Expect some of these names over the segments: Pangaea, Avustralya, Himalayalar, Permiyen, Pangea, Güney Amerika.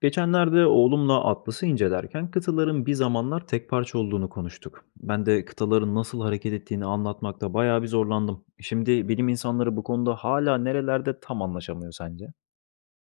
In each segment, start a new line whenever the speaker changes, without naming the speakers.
Geçenlerde oğlumla Atlas'ı incelerken kıtaların bir zamanlar tek parça olduğunu konuştuk. Ben de kıtaların nasıl hareket ettiğini anlatmakta bayağı bir zorlandım. Şimdi bilim insanları bu konuda hala nerelerde tam anlaşamıyor sence?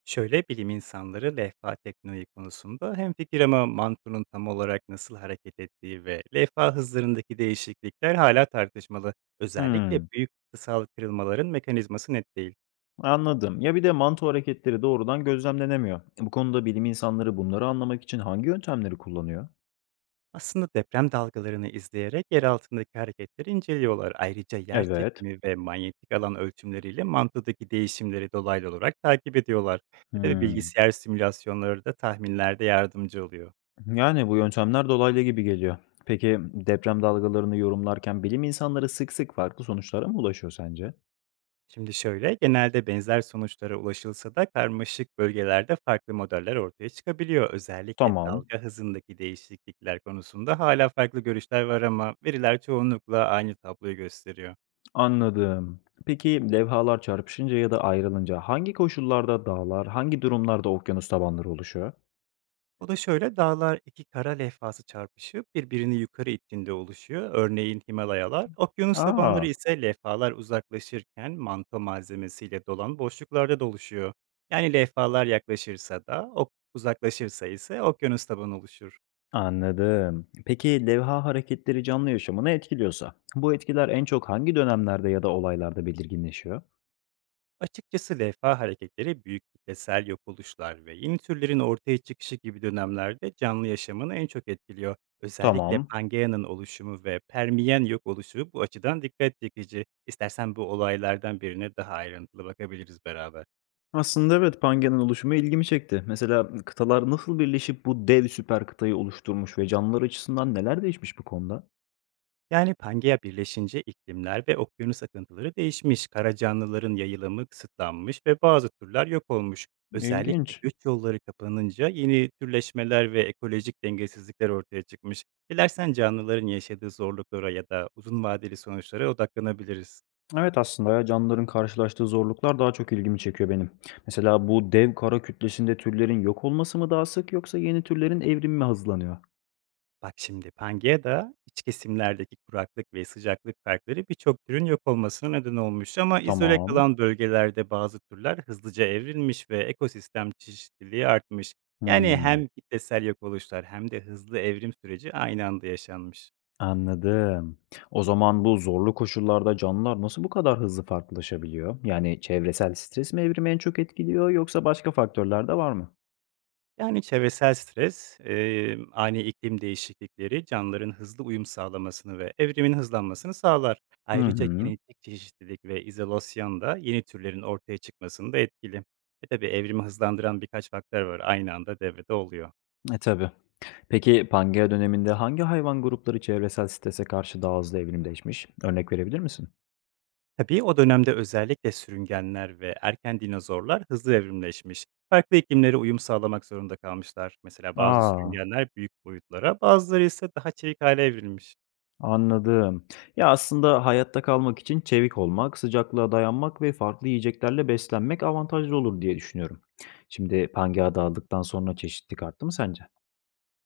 Şöyle bilim insanları lehva tekniği konusunda hemfikir ama mantunun tam olarak nasıl hareket ettiği ve lehva hızlarındaki değişiklikler hala tartışmalı. Özellikle
Hmm,
büyük kıtasal kırılmaların mekanizması net değil.
anladım. Ya bir de manto hareketleri doğrudan gözlemlenemiyor. Bu konuda bilim insanları bunları anlamak için hangi yöntemleri kullanıyor?
Aslında deprem dalgalarını izleyerek yer altındaki hareketleri inceliyorlar. Ayrıca yer
Evet.
çekimi ve manyetik alan ölçümleriyle mantudaki değişimleri dolaylı olarak takip ediyorlar. Ve de
Hmm.
bilgisayar simülasyonları da tahminlerde yardımcı oluyor.
Yani bu yöntemler dolaylı gibi geliyor. Peki deprem dalgalarını yorumlarken bilim insanları sık sık farklı sonuçlara mı ulaşıyor sence?
Şimdi şöyle, genelde benzer sonuçlara ulaşılsa da karmaşık bölgelerde farklı modeller ortaya çıkabiliyor. Özellikle
Tamam.
dalga hızındaki değişiklikler konusunda hala farklı görüşler var ama veriler çoğunlukla aynı tabloyu gösteriyor.
Anladım. Peki levhalar çarpışınca ya da ayrılınca hangi koşullarda dağlar, hangi durumlarda okyanus tabanları oluşuyor?
O da şöyle, dağlar iki kara levhası çarpışıp birbirini yukarı ittiğinde oluşuyor. Örneğin Himalayalar, okyanus tabanları
Aa,
ise levhalar uzaklaşırken manto malzemesiyle dolan boşluklarda doluşuyor. Yani levhalar yaklaşırsa da, uzaklaşırsa ise okyanus tabanı oluşur.
anladım. Peki levha hareketleri canlı yaşamını etkiliyorsa, bu etkiler en çok hangi dönemlerde ya da olaylarda belirginleşiyor?
Açıkçası levha hareketleri büyük kitlesel yok oluşlar ve yeni türlerin ortaya çıkışı gibi dönemlerde canlı yaşamını en çok etkiliyor. Özellikle
Tamam.
Pangea'nın oluşumu ve Permiyen yok oluşu bu açıdan dikkat çekici. İstersen bu olaylardan birine daha ayrıntılı bakabiliriz beraber.
Aslında evet, Pangea'nın oluşumu ilgimi çekti. Mesela kıtalar nasıl birleşip bu dev süper kıtayı oluşturmuş ve canlılar açısından neler değişmiş bu konuda?
Yani Pangea birleşince iklimler ve okyanus akıntıları değişmiş, kara canlıların yayılımı kısıtlanmış ve bazı türler yok olmuş. Özellikle
İlginç.
göç yolları kapanınca yeni türleşmeler ve ekolojik dengesizlikler ortaya çıkmış. Dilersen canlıların yaşadığı zorluklara ya da uzun vadeli sonuçlara odaklanabiliriz.
Evet, aslında ya, canlıların karşılaştığı zorluklar daha çok ilgimi çekiyor benim. Mesela bu dev kara kütlesinde türlerin yok olması mı daha sık yoksa yeni türlerin evrimi mi hızlanıyor?
Bak şimdi Pangaea'da iç kesimlerdeki kuraklık ve sıcaklık farkları birçok türün yok olmasına neden olmuş ama izole
Tamam.
kalan bölgelerde bazı türler hızlıca evrilmiş ve ekosistem çeşitliliği artmış. Yani
Hmm,
hem kitlesel yok oluşlar hem de hızlı evrim süreci aynı anda yaşanmış.
anladım. O zaman bu zorlu koşullarda canlılar nasıl bu kadar hızlı farklılaşabiliyor? Yani çevresel stres mi evrimi en çok etkiliyor yoksa başka faktörler de var mı?
Yani, çevresel stres, ani iklim değişiklikleri canlıların hızlı uyum sağlamasını ve evrimin hızlanmasını sağlar.
Hı
Ayrıca
hı.
genetik çeşitlilik ve izolasyon da yeni türlerin ortaya çıkmasında etkili. E, tabii evrimi hızlandıran birkaç faktör var, aynı anda devrede oluyor.
E tabii. Peki Pangea döneminde hangi hayvan grupları çevresel strese karşı daha hızlı evrimleşmiş? Örnek verebilir misin?
Tabii o dönemde özellikle sürüngenler ve erken dinozorlar hızlı evrimleşmiş. Farklı iklimlere uyum sağlamak zorunda kalmışlar. Mesela bazı
Aa.
sürüngenler büyük boyutlara, bazıları ise daha çevik hale evrilmiş.
Anladım. Ya, aslında hayatta kalmak için çevik olmak, sıcaklığa dayanmak ve farklı yiyeceklerle beslenmek avantajlı olur diye düşünüyorum. Şimdi pangaea dağıldıktan sonra çeşitlilik arttı mı sence?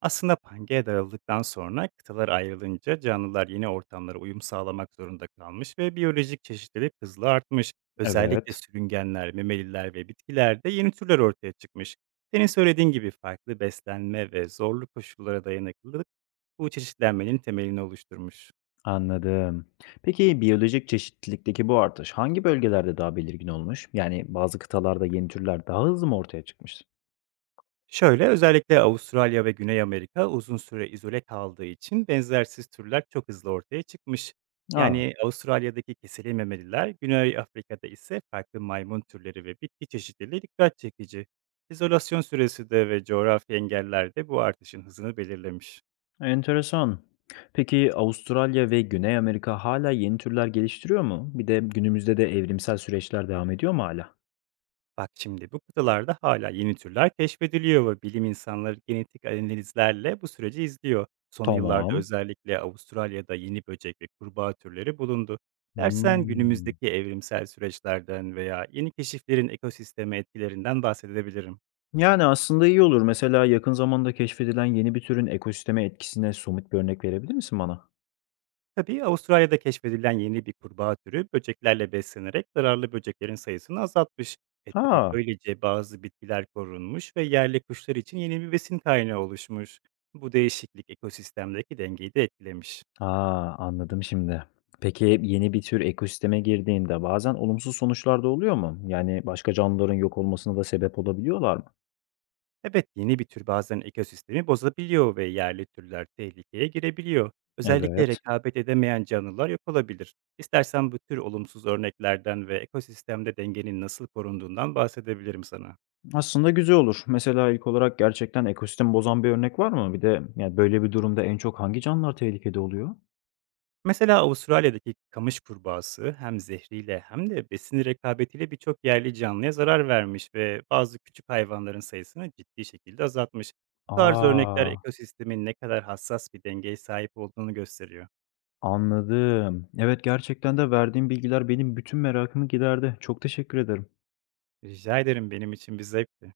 Aslında Pangea daraldıktan sonra kıtalar ayrılınca canlılar yeni ortamlara uyum sağlamak zorunda kalmış ve biyolojik çeşitlilik hızla artmış. Özellikle
Evet,
sürüngenler, memeliler ve bitkilerde yeni türler ortaya çıkmış. Senin söylediğin gibi farklı beslenme ve zorlu koşullara dayanıklılık bu çeşitlenmenin temelini oluşturmuş.
anladım. Peki biyolojik çeşitlilikteki bu artış hangi bölgelerde daha belirgin olmuş? Yani bazı kıtalarda yeni türler daha hızlı mı ortaya çıkmış?
Şöyle, özellikle Avustralya ve Güney Amerika uzun süre izole kaldığı için benzersiz türler çok hızlı ortaya çıkmış.
Aa,
Yani Avustralya'daki keseli memeliler, Güney Afrika'da ise farklı maymun türleri ve bitki çeşitliliği dikkat çekici. İzolasyon süresi de ve coğrafi engeller de bu artışın hızını belirlemiş.
enteresan. Peki Avustralya ve Güney Amerika hala yeni türler geliştiriyor mu? Bir de günümüzde de evrimsel süreçler devam ediyor mu hala?
Bak şimdi bu kıtalarda hala yeni türler keşfediliyor ve bilim insanları genetik analizlerle bu süreci izliyor. Son yıllarda
Tamam.
özellikle Avustralya'da yeni böcek ve kurbağa türleri bulundu. Dersen
Hımm.
günümüzdeki evrimsel süreçlerden veya yeni keşiflerin ekosisteme etkilerinden bahsedebilirim.
Yani, aslında iyi olur. Mesela yakın zamanda keşfedilen yeni bir türün ekosisteme etkisine somut bir örnek verebilir misin bana?
Tabii Avustralya'da keşfedilen yeni bir kurbağa türü böceklerle beslenerek zararlı böceklerin sayısını azaltmış. E tabii
Aa,
böylece bazı bitkiler korunmuş ve yerli kuşlar için yeni bir besin kaynağı oluşmuş. Bu değişiklik ekosistemdeki dengeyi de etkilemiş.
anladım şimdi. Peki, yeni bir tür ekosisteme girdiğinde bazen olumsuz sonuçlar da oluyor mu? Yani, başka canlıların yok olmasına da sebep olabiliyorlar mı?
Evet yeni bir tür bazen ekosistemi bozabiliyor ve yerli türler tehlikeye girebiliyor. Özellikle
Evet,
rekabet edemeyen canlılar yok olabilir. İstersen bu tür olumsuz örneklerden ve ekosistemde dengenin nasıl korunduğundan bahsedebilirim sana.
aslında güzel olur. Mesela ilk olarak gerçekten ekosistem bozan bir örnek var mı? Bir de, yani, böyle bir durumda en çok hangi canlılar tehlikede oluyor?
Mesela Avustralya'daki kamış kurbağası hem zehriyle hem de besin rekabetiyle birçok yerli canlıya zarar vermiş ve bazı küçük hayvanların sayısını ciddi şekilde azaltmış. Bu tarz örnekler
Aa.
ekosistemin ne kadar hassas bir dengeye sahip olduğunu gösteriyor.
Anladım. Evet, gerçekten de verdiğin bilgiler benim bütün merakımı giderdi. Çok teşekkür ederim.
Rica ederim benim için bir zevkti.